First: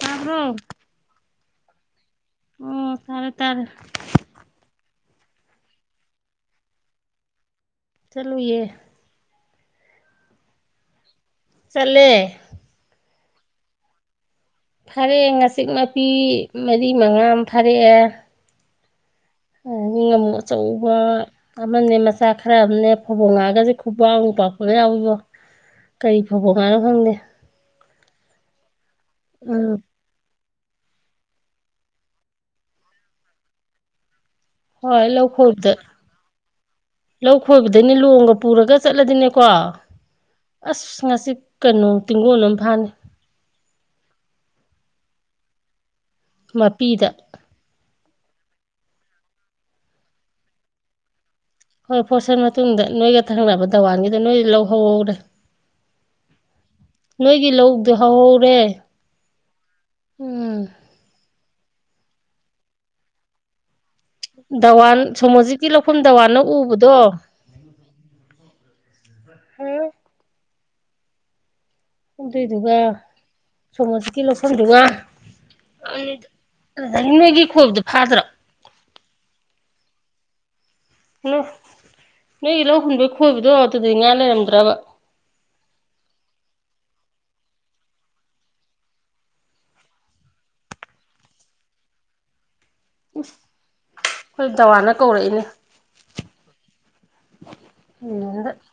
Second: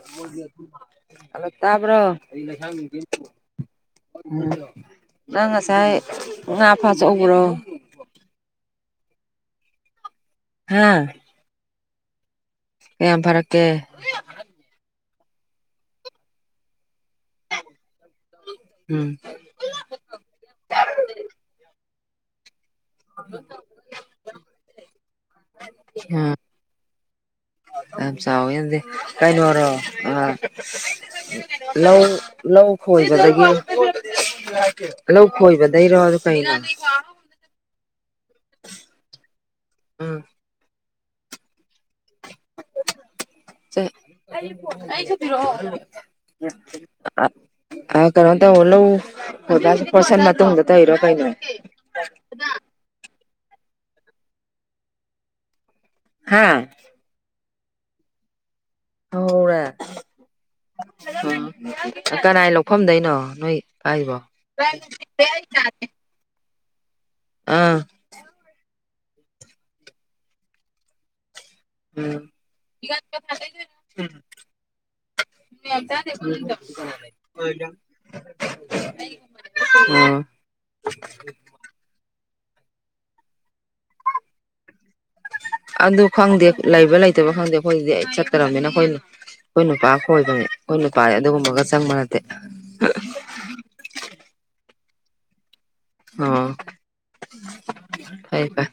ꯇꯥꯕ꯭ꯔꯣ ꯍꯂꯣ ꯇꯕꯥꯔꯣ ꯑꯩ ꯂꯩꯁꯥꯡ [unintelligible] ꯑꯣ ꯇꯥꯔꯦ ꯇꯥꯔꯦ ꯎꯝ ꯅꯪ ꯉꯁꯥꯏ ꯉꯥ ꯐꯥ ꯆꯥꯎꯕ꯭ꯔꯣ ꯆꯠꯂꯨꯏꯌꯦ ꯍꯥ ꯆꯠꯂꯦ ꯀꯌꯥꯝ ꯐꯔꯛꯀꯦ ꯐꯔꯥꯛꯑꯦ ꯉꯥꯆꯤꯛ ꯃꯄꯤ ꯃꯔꯤ ꯃꯉꯥ ꯑꯃ ꯐꯥꯔꯛꯑꯦ ꯎꯝ ꯑꯗꯥꯒꯤ ꯉꯃꯨ ꯑꯆꯧꯕ ꯑꯃꯅꯦ ꯃꯆꯥ ꯈꯔ ꯑꯃꯅꯦ ꯐꯕꯣꯡ ꯉꯥ ꯒꯥꯁꯦ ꯈꯨꯕꯥꯛ ꯃꯨꯛ ꯄꯥꯛꯄꯒ ꯌꯥꯎꯏꯕꯣ ꯀꯔꯤ ꯑꯥ ꯐꯕꯣꯡ ꯉꯥꯅꯣ ꯈꯪꯗꯦ ꯌꯥꯝ ꯆꯥꯎꯋꯤ ꯑꯗꯨꯗꯤ ꯀꯩꯅꯣꯔꯣ ꯎꯝ ꯑ ꯂꯧ ꯂꯧ ꯈꯣꯏꯕꯗꯒꯤ ꯍꯣꯏ ꯂꯧ ꯈꯣꯏꯕꯗ ꯈꯣꯏꯕꯗꯩꯔꯣ ꯑꯗꯨ ꯀꯩꯅꯣ ꯂꯧ ꯈꯣꯏꯕꯗꯩꯅꯦ ꯂꯣꯡꯒ ꯄꯨꯔꯒ ꯆꯠꯂꯗꯤꯅꯦꯀꯣ ꯎꯝ ꯑꯁ ꯉꯁꯤ ꯀꯩꯅꯣ ꯇꯤꯡꯒꯣꯟ ꯑꯃ ꯐꯥꯅꯤ [unintelligible] ꯃꯄꯤꯗ ꯑ ꯀꯩꯅꫭꯇꯧ ꯂꯧ ꯈꫭꯏꯕ ꯍꯥꯏꯁꯦ ꯐꫭꯔꯁꯟ ꯃꯇꯨꯡꯗ ꯇꯧꯏꯔꫭ ꯀꯩꯅꫭ ꯍꯣꯏ ꯐꫭꯔꯁꯟ ꯃꯇꯨꯡꯗ ꯅꯣꯏꯒ ꯊꯪꯅꯕ ꯗꯥꯋꯥꯟꯒꯤꯗꫭ ꯅꯣꯏꯗꯤ ꯂꯧ ꯍꯧꯍꯧꯔꯦ ꯍꯥꯥ ꯅꯣꯏꯒꯤ ꯂꯧꯗꫭ ꯍꯧꯍꯧꯔꯦ ꯍꯧꯍꯧꯔꯦ ꯎꯝ ꯎꯝ ꯀꯅꯥꯏ ꯂꯧꯐꯝꯗꯩꯅꯣ ꯅꯣꯏ ꯍꯥꯏꯕꫭ [inaudible] ꯗꯋꯥꯅ ꯎꯕꯗꯣ ꯑꯥ ꯍꯝ ꯎꯝ ꯑꯗꯨꯗꯨꯒ ꯑꯣ ꯁꫭꯃꫭꯖꯤꯠꯀꯤ ꯂꯧꯐꯝꯗꯨꯒ ꯑꯗꯨꯗꯒꯤ ꯅꯣꯏꯒꯤ ꯈꯣꯏꯕꯗꯣ ꯐꯥꯗ꯭ꯔꯣ [unintelligible] ꯎꯝ ꯅꯣ ꯅꯣꯏꯒꯤ ꯂꯧ ꯍꯨꯟꯕꯩ ꯈꯣꯏꯕꯗꯣ ꯑꯗꯨꯗꯗꯤ ꯉꯥ ꯂꯩꯔꯝꯗ꯭ꯔꯕ ꯑꯗꯨ ꯈꯪꯗꯦ ꯂꯩꯕ ꯂꯩꯇꯕ ꯈꯪꯗꯦ ꯑꯩꯈꯣꯏꯗꯗꯤ ꯑꯩ ꯆꯠꯇꯔꯝꯅꯤꯅ ꯑꯩꯈꯣꯏꯅ ꯑꯩꯈꯣꯏ ꯅꯨꯄꯥ ꯈꫭꯏꯕꯅꯦ ꯑꯩꯈꯣꯏ ꯅꯨꯄꯥꯗꯤ ꯑꯗꯨꯒꯨꯝꯕꯒ ꯆꯪꯕ ꯅꯠꯇꯦ ꯑꯩꯈꫭꯏ ꯗꯋꯥꯅ ꯀꯧꯔꯛꯏꯅꯦ ꯑꯣ ꯐꯩ ꯍꯟꯗ ꯐꯩ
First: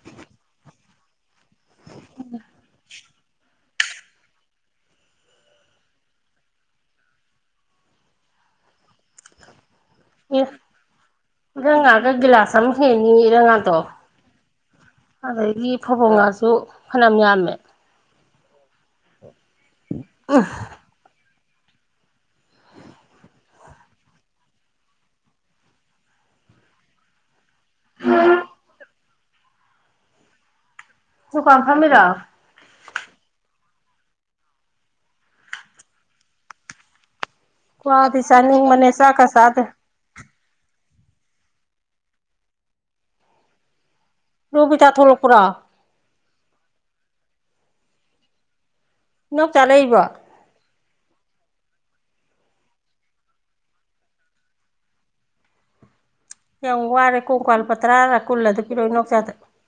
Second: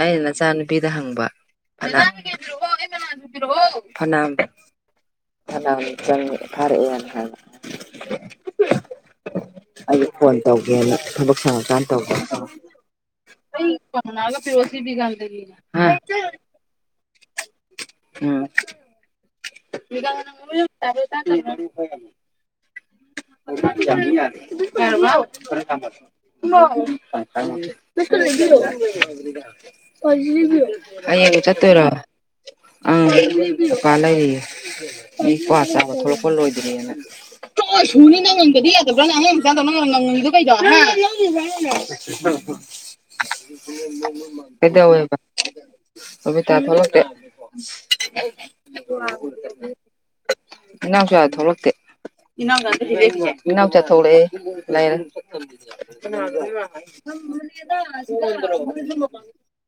ꯑꯩꯅ ꯅꯆꯥꯅꯨꯄꯤꯗ ꯍꯪꯕ ꯐꯅ ꯐꯅꯥꯝ ꯐꯅꯥꯝ ꯆꯪ ꯐꯔꯛꯑꯦꯅ ꯍꯥꯏꯕ ꯑꯩꯖꯨ ꯐꯣꯟ ꯇꯧꯒꯦꯅ ꯊꯕꯛ ꯁꯪꯉꯀꯥꯟ‌ ꯇꯧꯒꯦꯅ ꯇꯪ ꯍꯦꯟꯅꯤ ꯏꯔꯪ ꯉꯥꯗꯣ ꯑꯗꯒꯤ ꯐꯕꯣꯡ ꯉꯥꯁꯨ ꯐꯅꯌꯥꯝ ꯌꯥꯝꯃꯦ ꯎꯝ [inaudible] ꯎ [inaudible] [inaudible] [inaudible] ꯍꯌꯦꯡ ꯗꯨꯀꯥꯟ ꯆꯠꯇꫭꯏꯔꫭ ꯐꯝꯃꯤꯔꯣ ꯑꯪ ꯗꯨꯀꯥꯟ ꯂꯩꯔꯤꯌꯦ ꯑꯩ ꯀ꯭ꯋꯥ ꯆꯥꯕ ꯊꫭꯛꯂꯛꯄ ꯂꯣꯏꯗ꯭ꯔꯤꯑꯅ ꯆꫭꯛꯍꯦ ꯁꯨꯅꯤ ꯋꯥꯗꯤ ꯅꯪꯅꯉꯝꯗꯔꯗꯤ ꯆꯥꯅꯤꯡꯕꯅꯦ ꯌꯥꯗꯕ꯭ꯔꯥ ꯅꯪ ꯆꯥꯛꯀ ꯑꯉꯥꯡ ꯆꯥꯗꯦ ꯃꯆꯥꯗꯧꯅ ꯉꯪꯉꯤꯗꯨ [inaudible] ꯔꯣꯕꯤꯇꯥ ꯀꯩꯗꯧꯋꯦꯕ ꯊꯣꯛꯂꯛꯄ꯭ꯔꯣ ꯕꯕꯤꯇ ꯊꫭꯛꯂꯛꯇꯦ ꯏꯅꯥꯎꯆꯥ ꯂꯩꯔꯤꯕꯣ [inaudible] ꯏꯅꯥꯎꯆꯥ ꯊꯣꯛꯂꯛꯇꯦ [inaudible] ꯏꯅꯥꯎ ꯏꯅꯥꯎꯆꯥ ꯊꯣꯛꯂꯛꯑꯦ ꯌꯥꯝ ꯋꯥꯔꯦ ꯀꯣꯡ ꯀꯥꯜ ꯄꯇ꯭ꯔꯥꯔ ꯀꯨꯜ ꯑꯗꯨ ꯄꯤꯔꯛꯑꯣ [inaudible] ꯏꯅꯥꯎꯆꯥꯗ [inaudible]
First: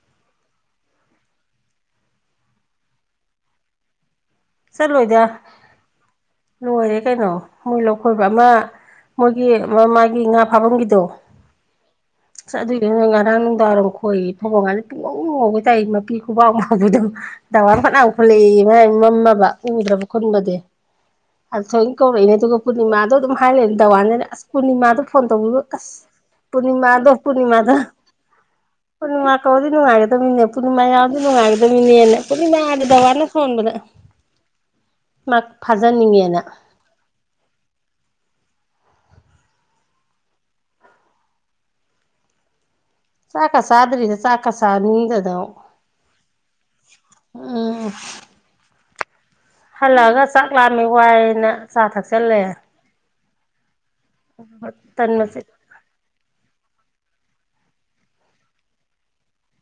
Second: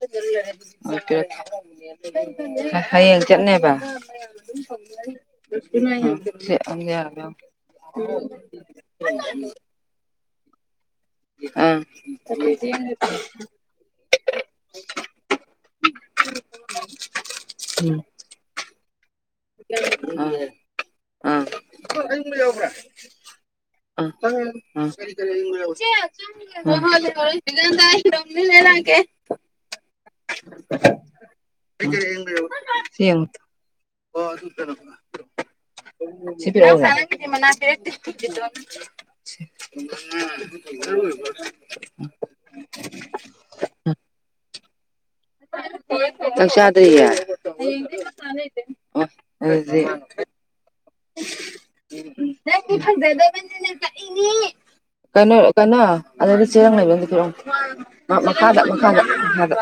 [inaudible] ꯍꯌꯦꯡ ꯆꯠꯅꯦꯕ ꯆꯠꯂꯣꯏꯗ ꯂꯣꯏꯔꯦ ꯌꯥ [inaudible] ꯀꯩꯅꯣ ꯃꯣꯏ ꯂꯧꯈꯣꯏꯕ ꯑꯃ ꯃꯣꯏꯒꯤ ꯃꯃꯥꯒꯤ ꯉꯥ ꯐꯥꯐꯝꯒꯤꯗꯣ ꯑꯥ ꯑꯁ ꯑꯗꯨꯏꯗꯨꯅꯦ ꯉꯔꯥꯡ ꯅꯨꯡꯗꯥꯡ ꯈꯣꯏ ꯐꯧꯕꫭꯡ ꯉꯥꯅ ꯄꯨꯡꯉꯧ ꯉꯧꯒꯩ ꯇꯥꯏ ꯃꯄꯤ ꯈꯨꯕꯥꯛ ꯃꯨꯛ ꯄꯥꯛꯄꯗꫭ ꯗꯥꯋꯥꯟ ꯐꯅꯌꯥꯝ ꯈꯨꯜꯂꯛꯑꯦꯌꯦ ꯃꯥꯏ ꯃꯝꯃꯕ ꯎꯗ꯭ꯔꯕ ꯈꯨꯟꯕꯗꯤ ꯑꯪ ꯑ ꯊꯣꯏ ꯀꯧꯔꯛꯏꯅꯦ ꯑꯗꯨꯒ ꯄꯨꯔꯅꯤꯃꯥꯗꯣ ꯑꯗꯨꯝ ꯍꯥꯏꯂꯩ ꯑꯪ ꯇꯋꯥꯟꯖꯤꯅ ꯑꯁ ꯑꯪ ꯄꯨꯔꯅꯤꯃꯥꯗꯣ ꯐꯣꯟ ꯇꯧꯕꯤꯕ ꯑꯁ ꯆꯥꯛ ꯄꯨꯔꯅꯤꯃꯥꯗꯣ ꯄꯨꯔꯅꯤꯃꯥꯗ ꯄꯨꯔꯅꯤꯃꯥ ꯀꯧꯔꯗꯤ ꯅꯨꯡꯉꯥꯏꯒꯗꯝꯅꯤꯅꯦ ꯄꯨꯔꯅꯤꯃꯥ ꯌꯥꯎꯔꯗꯤ ꯅꯨꯡꯉꯥꯏꯒꯗꯝꯅꯤꯅꯦꯅ ꯄꯨꯔꯅꯤꯃꯥ ꯗꯋꯥꯟꯅ ꯁꯣꯟꯕꯗ ꯃꯥ [unintelligible] ꯐꯥꯖꯅꯤꯡꯉꯦꯅ ꯉꯁꯤꯗꯤ ꯃꯅꯥ ꯂꯩꯔꯛꯇꯦ [unintelligible] [unintelligible] ꯆꯥꯛꯀ ꯆꯗ꯭ꯔꯤꯗ ꯆꯥꯛꯀ ꯆꯅꯤꯡꯗ ꯅꯪ ꯆꯗ꯭ꯔꯤꯌꯦ ꯎꯝ [unintelligible] ꯍꯜꯂꯛꯑꯒ ꯆꯥꯛ ꯂꯥꯝꯃꯤ ꯋꯥꯏꯅ ꯆꯥ ꯊꯛꯆꯜꯂꯦ ꯈꯣꯏꯗꯤ ꯐꯖꯗꯕꯥꯅꯤꯅꯥ ꯆꯠꯅꯤꯡꯉꯤ ꯇꯟ ꯀꯩꯅꯣ ꯃꯆꯦꯠ ꯀꯅꯣ ꯑꯗꯩꯩꯗ ꯆꯦꯔꯪ ꯂꯩꯕꯅꯤ ꯑꯝꯇꯥ ꯄꯤꯔꯛ ꯎꯅꯦ ꯃꯈꯥꯗ ꯃꯈꯥꯗ ꯃꯈꯥꯗ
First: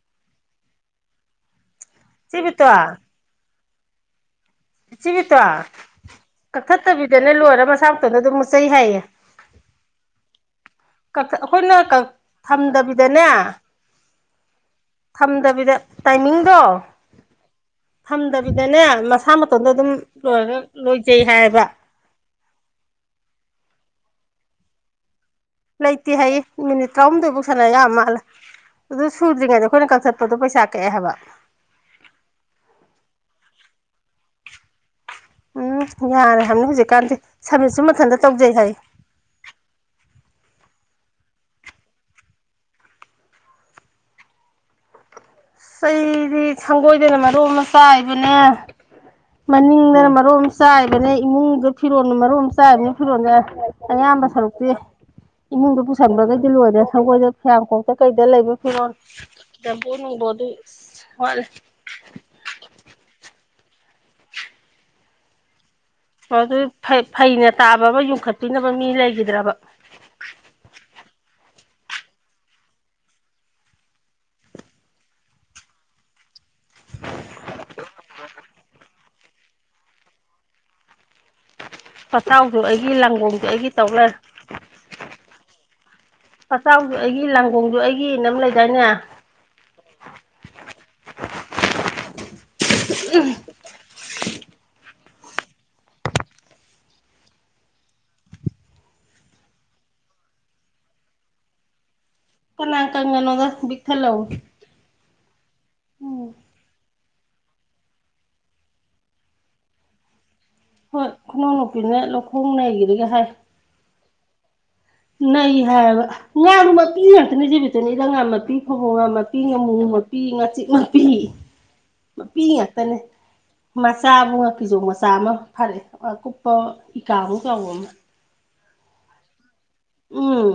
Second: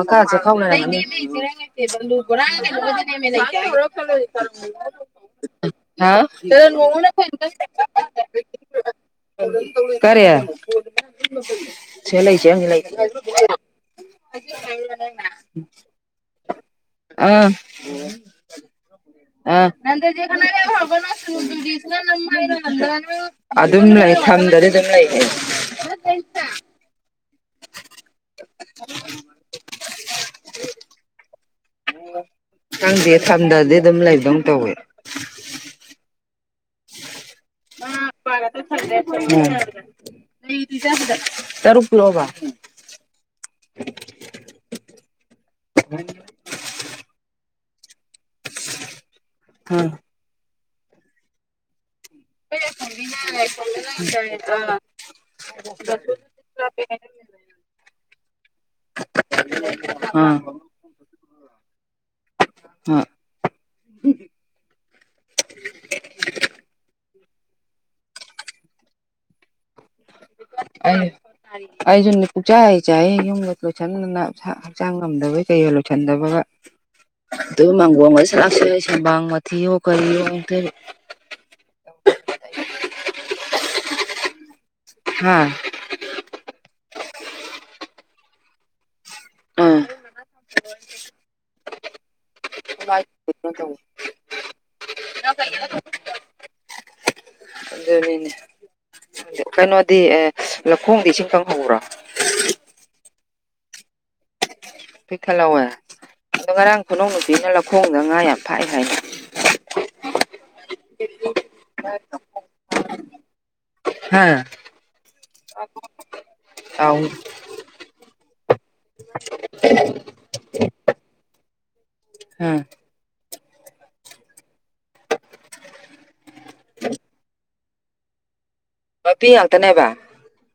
ꯃꯈꯥꯗ ꯆꯦꯈꯥꯎ ꯂꯩꯔꯝꯒꯅꯤ ꯏꯆꯦ ꯕꯤꯇꯣ [unintelligible] ꯏꯆꯦꯕꯦꯇꯣꯟ ꯍꯥ ꯀꯛꯊꯠꯇꯕꯤꯗꯅꯦ ꯂꯣꯏꯔ ꯃꯁꯥ ꯃꯇꯣꯝꯗ ꯑꯗꯨꯝ ꯃꯨꯠꯆꯩ ꯍꯥꯏꯌꯦ ꯀꯔꯤ ꯀꯥꯛꯊꯠ ꯑꯩꯈꯣꯏꯅ ꯀꯥ ꯁꯤꯗ ꯂꯩ ꯆꯦꯔꯪꯗꯤ ꯂꯩꯇꯦ ꯊꯝꯗꯕꯤꯗꯅꯦ ꯊꯝꯗꯕꯤꯗ ꯇꯥꯏꯃꯤꯡꯗꯣ ꯑꯥ ꯊꯝꯗꯕꯤꯗꯅꯦ ꯃꯁꯥ ꯃꯁꯥ ꯃꯇꯣꯝꯗ ꯑꯥ ꯑꯗꯨꯝ ꯂꯣꯏꯔꯒ ꯂꯣꯏꯖꯩ ꯍꯥꯏꯌꯦꯕ ꯑꯗꯨꯝ ꯂꯩ ꯗꯝꯗꯗꯤ ꯑꯗꯨꯝ ꯂꯩꯌꯦ ꯂꯩꯇꯦ ꯍꯥꯏꯌꯦ ꯃꯤꯅꯤꯠ ꯇꯔꯥꯍꯨꯝꯗꯣꯏꯐꯥꯎ ꯁꯥꯟꯅ ꯌꯥ ꯃꯥꯜꯂꯦ ꯑꯗꯨ ꯁꯨꯗ꯭ꯔꯤꯉꯩꯗ ꯑꯩꯈꯣꯏꯅ ꯀꯛꯊꯠꯄꯗꯣ ꯄꯩꯁꯥ ꯀꯛꯑꯦ ꯍꯥꯏꯕ ꯈꯪꯗꯦ ꯊꯝꯗ꯭ꯔꯗꯤ ꯑꯗꯨꯝ ꯂꯩꯝꯗꯧ ꯇꯧꯋꯦ ꯎꯝ ꯌꯥꯔꯦ ꯍꯥꯏꯕꯃꯤ ꯍꯧꯖꯤꯛꯀꯥꯟꯗꯤ ꯁꯔꯕꯤꯁꯁꯨ ꯃꯊꯟꯗ ꯇꯧꯖꯩ ꯍꯥꯏꯌꯦ ꯇꯔꯨꯛ ꯄꯤꯔꯛ ꯑꯣꯕ ꯏꯁ ꯑꯩꯗꯤ ꯁꯪꯒꯣꯏꯗꯅ ꯃꯔꯣꯜ ꯑꯃ ꯆꯥꯏꯕꯅꯦ ꯑꯥ ꯃꯅꯤꯡꯗꯅ ꯃꯔꯣꯝ ꯆꯥꯏꯕꯅꯦ ꯏꯃꯨꯡꯗꯨ ꯐꯤꯔꯣꯜꯅ ꯃꯔꯣꯝꯃꯥ ꯆꯥꯏꯕꯅꯦ ꯐꯤꯔꯣꯜꯖꯦ ꯑꯌꯥꯝꯕ ꯁꯔꯨꯛꯇꯤ ꯏꯃꯨꯡꯗ ꯄꯨꯁꯟꯕꯒꯩꯗꯤ ꯂꯣꯏꯔꯦ ꯁꯪꯒꯣꯏꯗ ꯐꯤꯌꯥꯡ ꯈꯣꯛꯇ ꯀꯩꯗ ꯂꯩꯕ ꯐꯤꯔꯣꯜ ꯖꯝꯕꯣ ꯅꯨꯡꯕꯣ ꯑꯥ ꯏꯁ ꯋꯥꯠꯂꯤ [unintelligible] ꯑꯣ ꯑꯗꯨ ꯐꯩ ꯐꯩꯅ ꯇꯥꯕ ꯑꯃ ꯌꯨꯡꯈꯠꯄꯤꯅꯕ ꯃꯤ ꯂꯩꯒꯤꯗ꯭ꯔꯕ ꯑꯩꯖꯨ ꯑꯩꯖꯨꯅꯤ ꯄꯨꯡꯆꯥꯏ ꯆꯥꯏꯔꯤ ꯌꯨꯝꯒꯥ ꯂꯣꯏꯁꯟ ꯅꯪ ꯁꯥ ꯍꯛꯆꯥꯡ ꯉꯝꯗꯕꯩ ꯀꯩꯒ ꯂꯣꯏꯁꯟꯗꯕꯒ ꯑꯗꯨ ꯃꯥꯡꯒꯣꯜꯒꯥ ꯁꯂꯥꯛ ꯁꯥꯒꯩ ꯁꯦꯝꯕꯥꯡ ꯃꯊꯤꯌꯣ ꯀꯩꯌꯣ ꯑꯃꯨꯛꯇꯣꯏꯕ ꯄꯇꯆꯥꯎꯖꯨ ꯑꯩꯒꯤ ꯂꯥꯡꯒꯣꯡꯖꯨ ꯑꯩꯒꯤ ꯇꯧ ꯂꯩꯔꯦ ꯍꯥꯥ ꯄꯠꯆꯥꯎꯖꯨ ꯑꯩꯒꯤ ꯂꯥꯡꯒꯣꯡꯖꯨ ꯑꯩꯒꯤꯅꯥ ꯑꯝ ꯂꯩꯗꯥꯏꯅꯦ ꯑꯥ [unintelligible] ꯑꯗꯨꯅꯤꯅꯦ ꯈꯪꯗꯦ ꯀꯩꯅꯣꯗꯤ ꯑꯦ ꯂꯧꯈꯣꯡꯗꯤ ꯏꯁꯤꯡ ꯀꯪꯍꯧꯕ꯭ꯔꯣ ꯀꯅꯥ ꯀꯥꯡꯒꯅꯣꯗ ꯕꯤꯛ ꯊꯜꯍꯧꯏ ꯄꯤꯛꯊꯜꯍꯧꯋꯦ ꯑꯗꯣ ꯉꯔꯥꯡ ꯈꯨꯅꯧ ꯅꯨꯄꯤꯅ ꯂꯧꯈꯣꯡꯗ ꯉꯥ ꯌꯥꯝ ꯐꯥꯏ ꯍꯥꯏꯅꯦ [unintelligible] ꯍꯣꯏ ꯈꯨꯅꯎ ꯅꯨꯨꯄꯤꯅ ꯂꯧꯈꯣꯡ ꯅꯩꯒꯤꯕꯒꯤ ꯍꯥꯏ ꯍꯥ ꯅꯩ ꯍꯥꯏꯕ ꯉꯥꯗꯣ ꯑꯥꯎ ꯃꯄꯤ ꯉꯛꯇꯅꯤ ꯏꯆꯦꯕꯦꯇꯣꯟ ꯏꯔꯥꯡ ꯉꯥ ꯃꯄꯤ ꯐꯥꯕꯧꯉꯥ ꯃꯄꯤ ꯉꯥꯃꯨ ꯃꯄꯤ ꯉꯥꯆꯤꯛ ꯃꯄꯤ ꯃꯄꯤ ꯍꯥ ꯉꯥꯛꯇꯅꯦ ꯃꯆꯥꯕꯨ ꯉꯥꯀꯤꯖꯧ ꯃꯆꯥ ꯑꯃ ꯐꯥꯔꯛꯑꯦ ꯑꯀꯨꯞꯄ ꯏꯀꯥ ꯃꯨꯛ ꯆꯥꯎꯕ ꯑꯃ ꯃꯄꯤ ꯉꯥꯛꯇꯅꯦꯕ ꯎꯝ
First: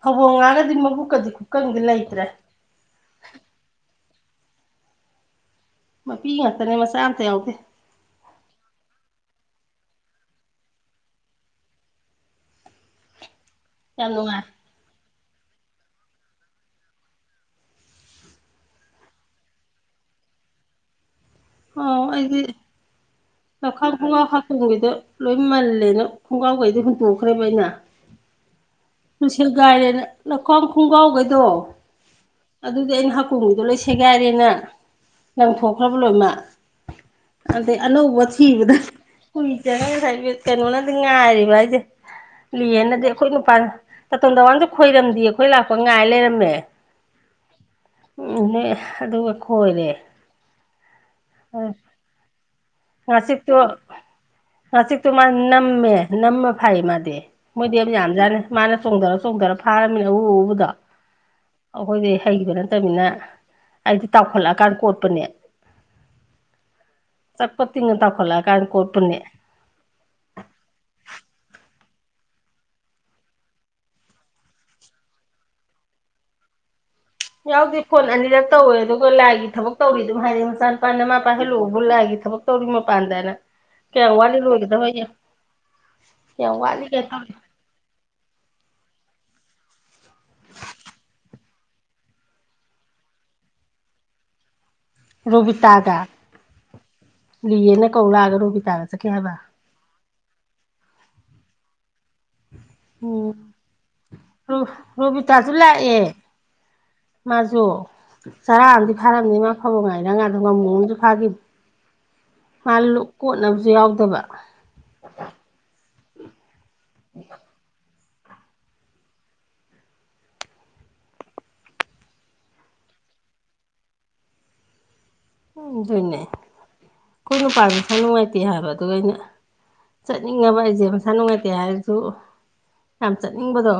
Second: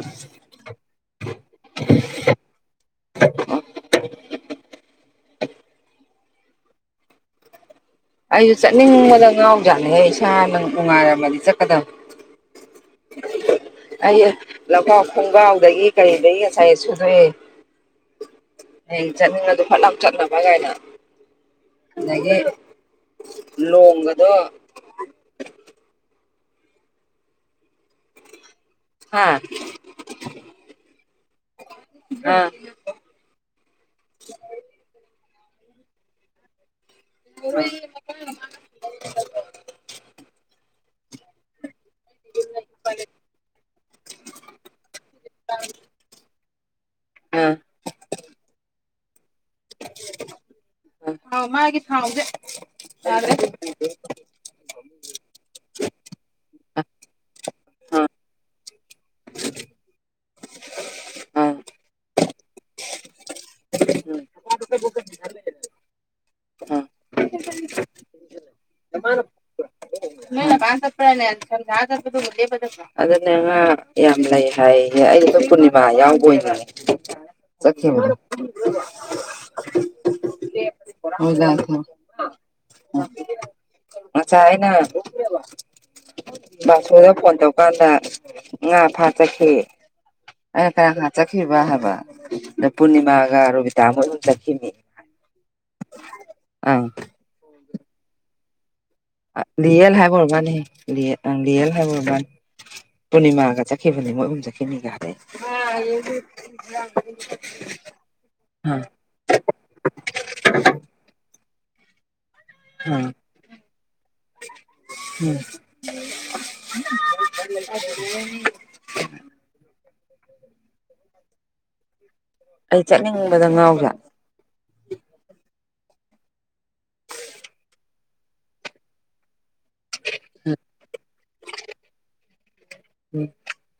ꯐꯕꯧ ꯉꯥꯒꯗꯤ ꯃꯕꯨꯛꯀꯗꯤ ꯈꯨꯀꯪꯗꯤ ꯂꯩꯇ꯭ꯔꯦ ꯃꯄꯤ ꯉꯥꯛꯇꯅꯦ ꯃꯆꯥ ꯑꯝꯇ ꯌꯥꯎꯗꯦ ꯑꯩꯁꯨ ꯆꯠꯅꯤꯡꯕꯗ ꯉꯥꯎ ꯖꯥꯠꯅꯤꯍꯦ ꯏꯁꯥ ꯅꯪ ꯅꯨꯡꯉꯥꯏꯔꯝꯃꯗꯤ ꯆꯠꯀꯗꯃꯤ ꯌꯥꯝ ꯑꯩ ꯅꯨꯡꯉꯥꯏ ꯂꯧꯈꯥꯎ ꯈꯨꯡꯒꯥꯎꯗꯒꯤ ꯀꯔꯤꯗꯒꯤ ꯉꯁꯥꯏ ꯁꯨꯗꯣꯛꯑꯦ ꯍꯌꯦꯡ ꯆꯠꯅꯤꯡꯉꯖꯨ ꯐꯠꯂꯥꯎ ꯆꯠꯅꯕ ꯌꯥꯏꯅ ꯑꯣ ꯑꯩꯗꯤ ꯂꯧꯈꯥꯡ ꯈꯨꯡꯒꯥꯎ ꯂꯣꯡꯒꯗꯣ ꯍꯥꯞꯄꯂꯣꯏꯗ ꯂꯣꯏ ꯃꯥꯜꯂꯦꯅ ꯈꯣꯡꯒ꯭ꯔꯥꯎꯒꯩꯗꯤ ꯍꯨꯟꯇꯣꯛꯈ꯭ꯔꯦꯕ ꯑꯩꯅ ꯇꯨ ꯍꯥ ꯁꯦꯒꯥꯏꯔꯦꯅ ꯂꯧꯈꯥꯡ ꯈꯨꯡꯒꯥꯎꯒꯩꯗꯣ ꯑꯥ ꯑꯗꯨꯗꯤ ꯑꯩꯅ ꯍꯥꯀꯨꯝꯒꯤꯗꯣ ꯂꯣꯏ ꯁꯦꯒꯥꯏꯔꯦꯅ ꯂꯪꯊꯣꯛꯈ꯭ꯔꯕ ꯂꯣꯏꯃꯛ ꯑꯗꯩ ꯑꯅꯧꯕ ꯊꯤꯕꯗ ꯀꯨꯏ ꯆꯪꯉꯦ ꯉꯁꯥꯏ ꯀꯩꯅꯣꯅꯗꯤ ꯉꯥꯏꯔꯤꯕ ꯍꯥꯏꯖꯦ ꯂꯤꯌꯦꯅꯗꯤ ꯑꯩꯈꯣꯏ ꯅꯨꯄꯥ ꯇꯥꯇꯣꯟ ꯇꯋꯥꯡꯖꯨ ꯈꯣꯏꯔꯝꯗꯤꯌꯦ ꯑꯩꯈꯣꯏ ꯂꯥꯛꯄ ꯉꯥꯏ ꯂꯩꯔꯝꯃꯦ ꯑꯥ ꯎꯝ ꯅꯦ ꯑꯗꯨꯒ ꯈꯣꯏꯔꯦ ꯊꯥꯎ ꯃꯥꯒꯤ ꯊꯥꯎꯖꯦ ꯉꯥꯆꯤꯛꯇꯣ ꯉꯥꯆꯤꯛꯇꯣ ꯃꯥ ꯅꯝꯃꯦ ꯅꯝꯃ ꯐꯥꯏꯌꯦ ꯃꯥꯗꯤ ꯃꯣꯏꯗꯤ ꯌꯥꯝ ꯌꯥꯝꯖꯥꯠꯅꯤ ꯃꯥꯅ ꯆꯣꯡꯗꯔ ꯆꯣꯡꯗꯔ ꯐꯥꯔꯝꯃꯤ ꯑꯎ ꯑꯎꯕꯗꯣ ꯑꯩꯈꯣꯏꯗꯤ ꯍꯩꯕ ꯅꯠꯇꯃꯤꯅ ꯑꯩꯗꯤ ꯇꯥꯎꯈꯠꯂꯛꯑꯀꯥꯟ ꯀꯣꯠꯄꯅꯤ ꯆꯛꯄ ꯇꯤꯡꯅ ꯇꯥꯎꯈꯠꯂꯛꯑꯀꯥꯟ ꯀꯣꯠꯄꯅꯤ ꯅꯪꯅ ꯄꯥꯏꯔ ꯆꯠꯄ꯭ꯔꯅꯦ ꯁꯟ ꯁꯥꯔ ꯆꯠꯄꯗꯨꯕꯨ ꯂꯦꯞꯄ ꯆꯠꯄ꯭ꯔꯣ ꯑꯗꯨꯅꯦ ꯉꯥ ꯌꯥꯝ ꯂꯩ ꯍꯥꯏꯌꯦꯌꯦ ꯑꯩꯗꯣ ꯄꯨꯔꯅꯤꯃꯥ ꯌꯥꯎꯕꯣꯏ ꯅꯤꯡꯉꯦ ꯌꯥꯎꯗꯦ ꯐꯣꯟ ꯑꯅꯤꯔꯛ ꯇꯧꯋꯦ ꯑꯗꯨꯒ ꯂꯥꯏꯒꯤ ꯊꯕꯛ ꯇꯧꯔꯤ ꯑꯗꯨꯝ ꯍꯥꯏꯔꯛꯑꯦ ꯃꯆꯥ ꯅꯨꯨꯄꯥ ꯅꯃꯥ ꯄꯥꯏꯍꯜꯂꯨꯑꯣꯕꯨ ꯂꯥꯏꯒꯤ ꯊꯕꯛ ꯇꯧꯔꯤ ꯃꯄꯥꯟꯗꯅ [unintelligible] ꯀꯌꯥꯝ ꯋꯥꯠꯂꯤ ꯂꯨꯏꯒꯗꯕ ꯌꯦꯡ ꯕꯥꯁꯣꯗ ꯐꯣꯟ ꯇꯧꯔꯀꯥꯟꯗ ꯉꯥ ꯐꯥ ꯆꯠꯈꯤ ꯑꯩꯅ ꯀꯔ ꯀꯅ ꯆꯠꯈꯤꯕ ꯍꯥꯏꯕ ꯑꯗ ꯄꯨꯔꯅꯤꯃꯥꯒ ꯔꯣꯕꯤꯇꯥ ꯃꯣꯏ ꯑꯍꯨꯝ ꯆꯠꯈꯤꯅꯤ ꯔꯣꯕꯤꯇꯥꯒ ꯑꯪ ꯂꯤꯌꯦꯅ ꯀꯧ ꯂꯥꯛꯑꯒ ꯔꯣꯕꯤꯇꯥꯒ ꯆꯠꯈꯤ ꯍꯥꯏꯕ ꯂꯤꯌꯦꯜ ꯍꯥꯟ ꯑꯣꯏꯔꯃꯥꯅꯦꯍꯦ ꯂꯤꯌꯦ ꯑꯪ ꯂꯤꯌꯦꯜ ꯍꯥꯏꯕ ꯑꯣꯏꯔꯃꯥꯅꯦ ꯎꯝ ꯄꯨꯔꯅꯤꯃꯥꯒ ꯆꯠꯈꯤꯕꯅꯤ ꯃꯣꯏ ꯑꯍꯨꯝ ꯆꯠꯈꯤꯃꯤꯒ ꯍꯥꯏꯔꯛꯏ ꯔꯣꯕꯤꯇꯥꯁꯨ ꯂꯥꯛꯑꯦ ꯃꯥꯁꯨ [unintelligible] ꯆꯔꯥ ꯑꯝꯗꯤ ꯐꯥꯔꯝꯅꯤ ꯃꯥ ꯐꯕꯧꯉꯥꯅꯤꯅ ꯉꯥꯗꯨ ꯉꯥꯃꯨ ꯑꯝꯖꯨ ꯐꯥꯒꯤꯃꯤ ꯉꯥ ꯑ ꯂꯨꯞ ꯀꯣꯠꯅꯕꯖꯨ ꯌꯥꯎꯗꯕ [unintelligible] ꯑꯩ ꯆꯠꯅꯤꯡꯕꯗ ꯉꯥꯎꯖꯥꯠ ꯎꯝ ꯗꯣꯏꯅꯦ ꯑꯩꯈꯣꯏ ꯅꯨꯄꯥꯖꯨ ꯃꯁꯥ ꯅꯨꯡꯉꯥꯏꯇꯦ ꯍꯥꯏꯕ ꯑꯗꯨꯒꯤ ꯑꯩꯅ ꯆꯠꯅꯤꯡꯉꯕ ꯑꯩꯁꯦ ꯃꯁꯥ ꯅꯨꯡꯉꯥꯏꯇꯦ ꯍꯥꯏꯔꯁꯨ ꯌꯥꯝ ꯎꯝ ꯆꯠꯅꯤꯡꯕꯗꯣ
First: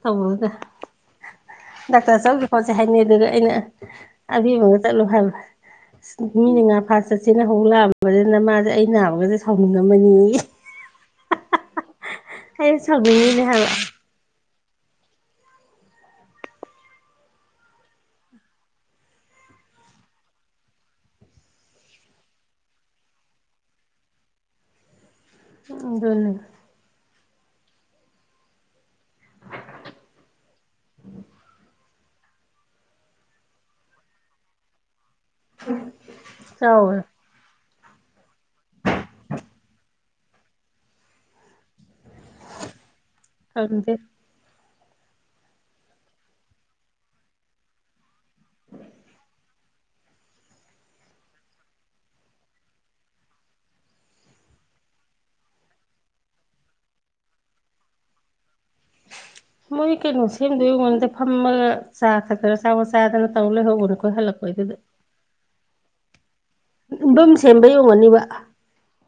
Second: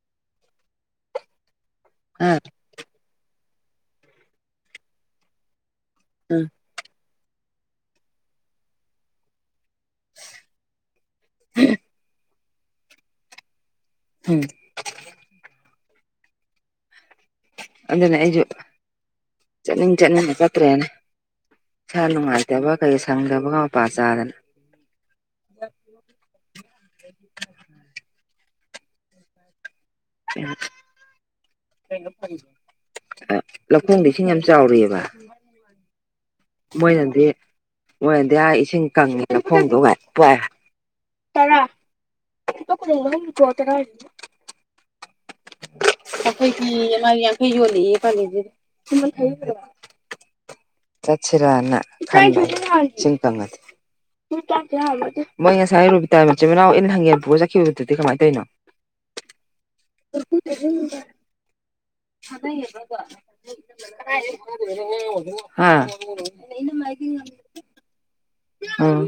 ꯊꯝꯃꯣꯖꯦ ꯗꯥꯛꯇꯔ ꯑ ꯆꯧꯖꯤ ꯈꯣꯠ ꯍꯥꯏꯅꯤ ꯑꯗꯨꯗ ꯑꯩꯅ ꯑꯕꯦꯝꯃꯒ ꯆꯠꯂꯣ ꯍꯥꯏꯕ ꯎꯝ ꯃꯤꯅ ꯉꯥ ꯐꯥ ꯆꯠꯁꯦꯅ ꯍꯧ ꯂꯥꯛꯑꯕꯅꯤꯅ ꯅꯃꯥꯖꯦ ꯑꯩ ꯅꯥꯕꯒꯖꯦ ꯁꯥꯎꯅꯤꯡꯉꯝꯃꯅꯤꯌꯦ [unintelligible] ꯑꯩ ꯁꯥꯎꯅꯤꯡꯏꯅꯦ ꯍꯥꯏꯕ ꯎꯝ ꯑꯗꯨꯅꯦ ꯑꯩꯖꯨ ꯆꯠꯅꯤꯡ ꯆꯠꯅꯤꯡꯅ ꯆꯠꯇ꯭ꯔꯦꯅꯦ ꯏꯁꯥ ꯅꯨꯡꯉꯥꯏꯇꯕ ꯀꯩꯒ ꯁꯪꯗꯕꯒ ꯃꯄꯥ ꯆꯥꯗꯅ ꯑꯗꯨꯅꯤ ꯂꯧꯈꯣꯡꯗ ꯏꯁꯤꯡ ꯌꯥꯝ ꯆꯥꯎꯔꯤꯕ ꯆꯥꯎꯋꯦ ꯃꯣꯏꯅꯗꯤ ꯃꯣꯏꯅꯗꯤ ꯍꯥꯥꯏ ꯏꯁꯤꯡ ꯀꯪꯉꯦꯅ ꯂꯧꯈꯣꯡꯗꯣ ꯋꯥꯏ ꯋꯥꯏ ꯇꯔꯥ ꯇꯨꯛ [inaudible] ꯈꯪꯗꯦ ꯑꯈꯣꯏꯒꯤ ꯑꯃ ꯌꯥꯡꯈꯩ ꯌꯣꯜꯂꯤꯌꯦ ꯏꯕꯥꯅꯤꯗꯤ ꯆꯥꯠꯁꯤꯔꯅ ꯈꯟꯕ ꯏꯁꯤꯡ ꯀꯥꯡꯉꯗꯤ ꯃꯣꯏ ꯉꯁꯥꯏ ꯔꯨꯕꯤꯇꯥ ꯃꯆꯤꯟ ꯃꯅꯥꯎ ꯏꯟ ꯍꯥꯟꯒꯦꯟ ꯄꯨꯔ ꯆꯠꯈꯤꯕꯗꯨꯗꯤ ꯀꯃꯥꯏꯅ ꯇꯧꯏꯅꯣ [unintelligible] ꯃꯣꯏ ꯀꯩꯅꯣ ꯁꯦꯝꯗꯣꯏ ꯑꯣꯏꯔꯝꯒꯅꯤꯗꯥ ꯐꯝꯃꯒ ꯆꯥ ꯈꯛꯇ ꯆꯥꯄꯣꯠ ꯆꯥꯗꯅ ꯇꯧ ꯂꯩꯍꯧꯕꯗꯣꯀꯣ ꯑꯩꯈꯣꯏ ꯍꯜꯂꯛ ꯍꯥ [inaudible] ꯎꯝ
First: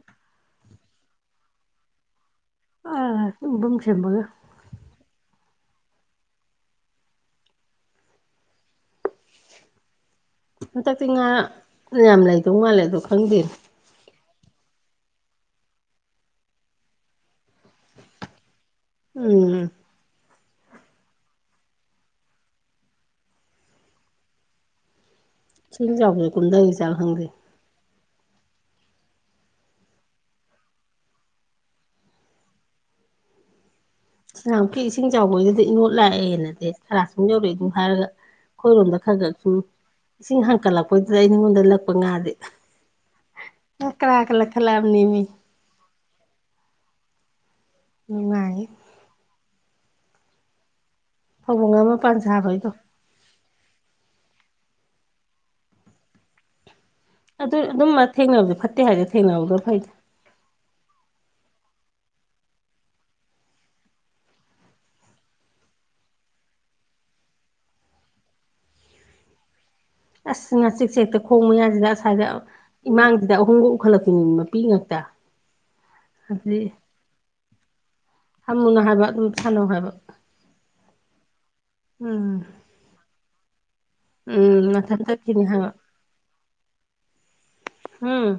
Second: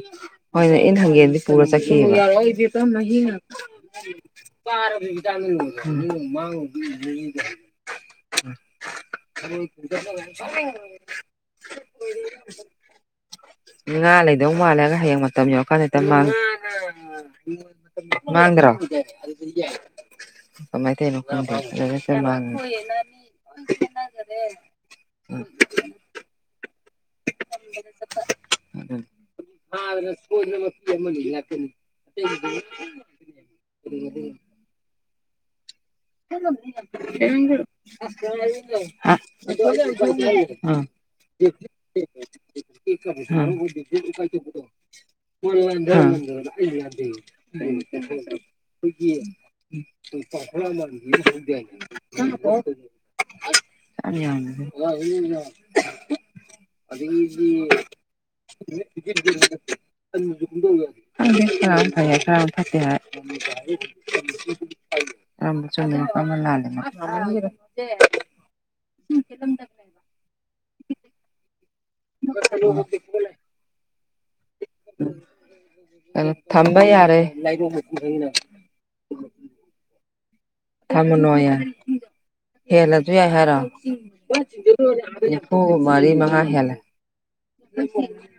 ꯍꯣꯏꯅꯦ ꯏꯟ ꯍꯪꯒꯦꯟꯗꯤ ꯄꯨꯔꯥ ꯆꯠꯈꯤꯌꯦꯕ [inaudible] ꯑꯥ ꯌꯨꯝꯕꯝ ꯁꯦꯝꯕꯒ [unintelligible] [inaudible] ꯍꯟꯗꯛꯇꯤ ꯉꯥ ꯌꯥꯝ ꯂꯩꯗꯧ ꯃꯥꯜꯂꯦ ꯑꯗꯣ ꯈꯪꯗꯦ ꯉꯥ ꯂꯩꯗꯧ ꯃꯥꯜꯂꯒ ꯍꯌꯦꯡ ꯃꯇꯝ ꯌꯧꯔꯀꯥꯟꯗ ꯍꯦꯛꯇ ꯃꯥꯡꯉꯦ ꯃꯥꯥꯡꯗ꯭ꯔꯣ ꯎꯝ ꯀꯃꯥꯏ ꯇꯧꯋꯤꯅꯣ ꯈꯪꯗꯦ [inaudible] ꯎꯝ ꯏꯅꯝ ꯆꯥꯎꯕꯁꯨ ꯀꯨꯝꯗꯒꯤꯖꯥꯠꯂꯥ ꯈꯪꯗꯦ [inaudible] [unintelligible] [inaudible] ꯉꯍꯥꯟꯃꯨꯛꯀꯤ ꯏꯁꯤꯡ ꯆꯥꯎꯕꯩꯗꯨꯗꯤ ꯏꯅꯣꯠ ꯂꯥꯛꯑꯦꯅꯗꯤ ꯈꯔ ꯁꯨꯝ ꯌꯧꯔꯛꯑꯦ ꯑꯃ ꯑꯗꯨ ꯐꯩ ꯍꯥꯏꯔꯒ ꯑꯩꯈꯣꯏꯔꯣꯝꯗ ꯈꯔ ꯁꯨꯝ ꯏꯁꯤꯡ ꯍꯥꯡꯀꯠꯂꯛꯄꯗꯩ ꯑꯩꯉꯣꯟꯗ ꯂꯛꯄ ꯉꯥꯥꯗꯤ ꯉꯥꯀꯔꯥꯀ ꯂꯛꯈꯠꯂꯛꯑꯕꯅꯦꯃꯤ [inaudible] ꯅꯨꯡꯉꯥꯏꯌꯦ [inaudible] ꯐꯥꯕꯧꯉꯥ ꯃꯄꯥꯟ ꯁꯕꯩꯗꯣ [inaudible] ꯑꯗꯒꯤꯗꯤ ꯑꯗꯨ ꯑꯗꯨꯝ ꯊꯦꯡꯅꯕꯗꯤ ꯐꯠꯇꯦ ꯍꯥꯏꯗꯤ ꯊꯦꯡꯅꯍꯧꯗꯕ ꯐꯩꯗ [unintelligible] ꯈꯪꯗꯦ ꯈꯔꯥ ꯑꯃꯥ ꯐꯩ ꯍꯥꯏ ꯈꯔꯥꯃ ꯐꯠꯇꯦ ꯍꯥꯏ [unintelligible] [unintelligible] ꯑꯁ ꯉ ꯆꯤꯛꯁꯦ ꯆꯦꯛꯇ ꯈꯣꯡꯕꯌꯥꯁꯤꯗ ꯑꯁꯥꯏꯗ ꯏꯃꯥꯡꯁꯤꯗ ꯑꯍꯨꯝꯒꯥ ꯎꯈꯠꯂꯛꯄꯤꯅꯦꯃꯤ ꯑꯝꯊꯝꯕ ꯌꯥꯔꯦ ꯍꯥꯏꯕꯥ ꯑꯗꯨꯝ ꯁꯥꯅꯧ ꯍꯥꯏꯕꯥ ꯊꯝꯃꯨꯅꯣꯌꯦ ꯎꯝ ꯍꯦꯜꯂꯁꯨ ꯌꯥꯏ ꯍꯥꯏꯔꯣ ꯎꯝ ꯃꯊꯟ ꯆꯠꯈꯤꯅꯤ ꯅꯤꯝꯐꯨ ꯍꯥꯏꯕ ꯃꯥꯔꯤ ꯃꯉꯥ ꯍꯦꯟꯂꯦ ꯎꯝ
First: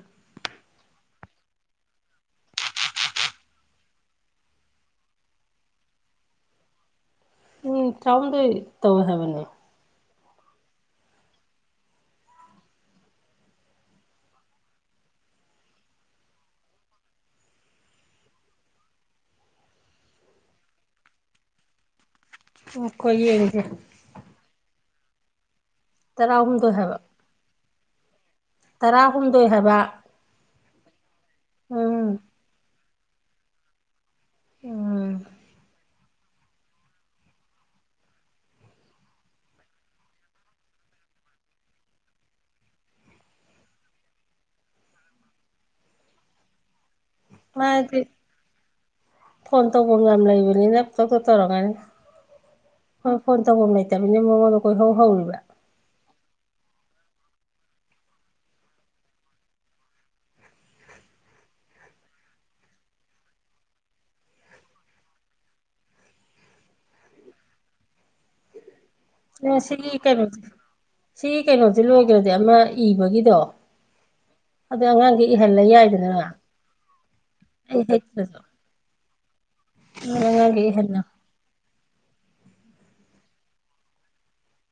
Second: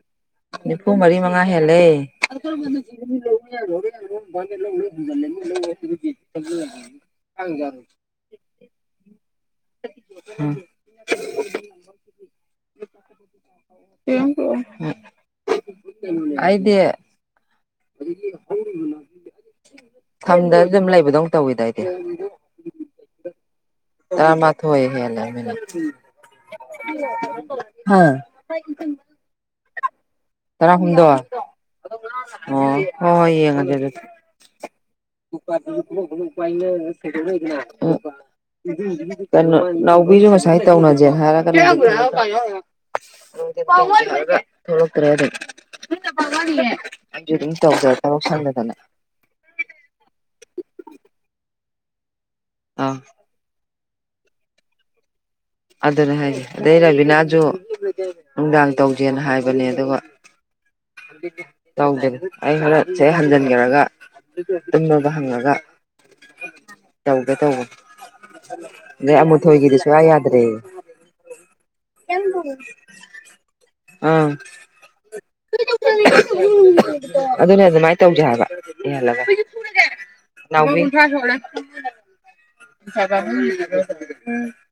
ꯅꯤꯐꯨ ꯃꯔꯤ ꯃꯉꯥ ꯍꯦꯜꯂꯦ [unintelligible] ꯎꯝ ꯇꯥꯍꯨꯝꯗꯣꯏ ꯇꯧꯌꯦ ꯍꯥꯏꯕꯅꯦ [unintelligible] [unintelligible] ꯑꯩꯗꯤ ꯈꯪꯗꯗ ꯗꯨꯝ ꯂꯩꯕꯗꯧ ꯇꯧꯋꯤꯗꯥ ꯑꯩꯗꯤ ꯉꯥꯏꯈꯣ ꯌꯦꯡꯒꯦ ꯇꯔꯥꯃꯥꯊꯣꯏ ꯍꯦꯜꯂꯕꯅꯦ ꯇꯔꯥꯍꯨꯝꯗꯣꯏ ꯍꯥꯏꯕ ꯍꯥ ꯇꯔꯥꯍꯨꯝꯗꯣꯏ ꯍꯥꯏꯕ ꯇꯔꯥꯍꯨꯝꯗꯣꯏ ꯑꯣ ꯎꯝ ꯍꯣꯏ ꯍꯣꯏ ꯌꯦꯡꯉꯒꯦ ꯑꯗꯨꯗꯤ ꯎꯝ ꯎꯄꯥꯗꯤ ꯑꯃꯨꯛ ꯄꯥꯏꯅꯔ ꯀꯩꯗꯧꯋꯤ ꯑꯗꯨꯒ ꯀꯩꯅꯣ ꯅꯥꯎꯕꯤꯁꯨ ꯉꯁꯥꯏ ꯇꯧꯅꯁꯦ ꯍꯥꯏꯔꯒ [unintelligible] [unintelligible] ꯊꯣꯛꯂꯛꯇ꯭ꯔꯦ ꯑꯗꯨꯝ ꯑꯩꯖꯨ ꯑꯗꯨꯝ ꯃꯥꯗꯤ ꯇꯧꯖꯗꯧ ꯈꯪꯗꯗꯅ ꯐꯣꯟ ꯇꯧꯕꯝ ꯌꯥꯝ ꯂꯩꯕꯅꯤꯅ ꯄꯪꯇꯧꯗ ꯇꯧꯔꯝꯒꯅꯤ ꯑꯥ ꯈꯣꯏ ꯐꯣꯟ ꯇꯧꯕꯝ ꯂꯩꯇꯝꯅꯤꯅ ꯃꯉꯣꯟꯗ ꯀꯣꯏꯍꯧ ꯍꯧꯔꯤꯕ ꯑꯗꯨꯅ ꯍꯥꯏꯖꯦ ꯑꯗꯩ ꯔꯕꯤꯅꯥꯖꯨ ꯅꯨꯡꯗꯥꯡ ꯇꯧꯖꯦꯅ ꯍꯥꯏꯕꯅꯦ ꯑꯗꯨꯒ ꯇꯧꯗꯔꯦ ꯑꯩ ꯍꯣꯔꯦꯟ ꯁꯤꯗꯩ ꯍꯟꯖꯟꯒ꯭ꯔꯒ ꯇꯨꯝꯃꯕꯥ ꯍꯪꯉꯒ ꯇꯧꯒꯦ ꯇꯧꯕꯅꯦ ꯑꯗꯩ ꯑꯃꯨꯊꯣꯏꯒꯤꯗꯤ ꯁꯨꯡꯌꯥ ꯌꯥ ꯁꯤ ꯀꯩꯅꯣꯖꯤ ꯂꯣꯏꯒ꯭ꯔꯗꯤ ꯑꯃ ꯏꯕꯒꯤꯗꯣ ꯑꯪ ꯑꯗꯨ ꯑꯉꯥꯡꯒꯤ ꯏꯍꯜꯂ ꯌꯥꯏꯗꯅ ꯑꯗꯨꯅꯦ ꯑꯩ ꯑꯗꯨꯃꯥꯏꯟ ꯇꯧꯖꯦ ꯍꯩꯇ꯭ꯔꯁꯨ ꯍꯥꯏꯕ ꯏꯍꯜꯂꯒ ꯑꯉꯥꯡꯒꯤ ꯅꯥꯎꯕꯤ ꯏꯍꯜꯂꯣ ꯂꯨꯄꯥ ꯀꯨꯟꯊ꯭ꯔꯥ ꯁꯨꯔꯦ [unintelligible]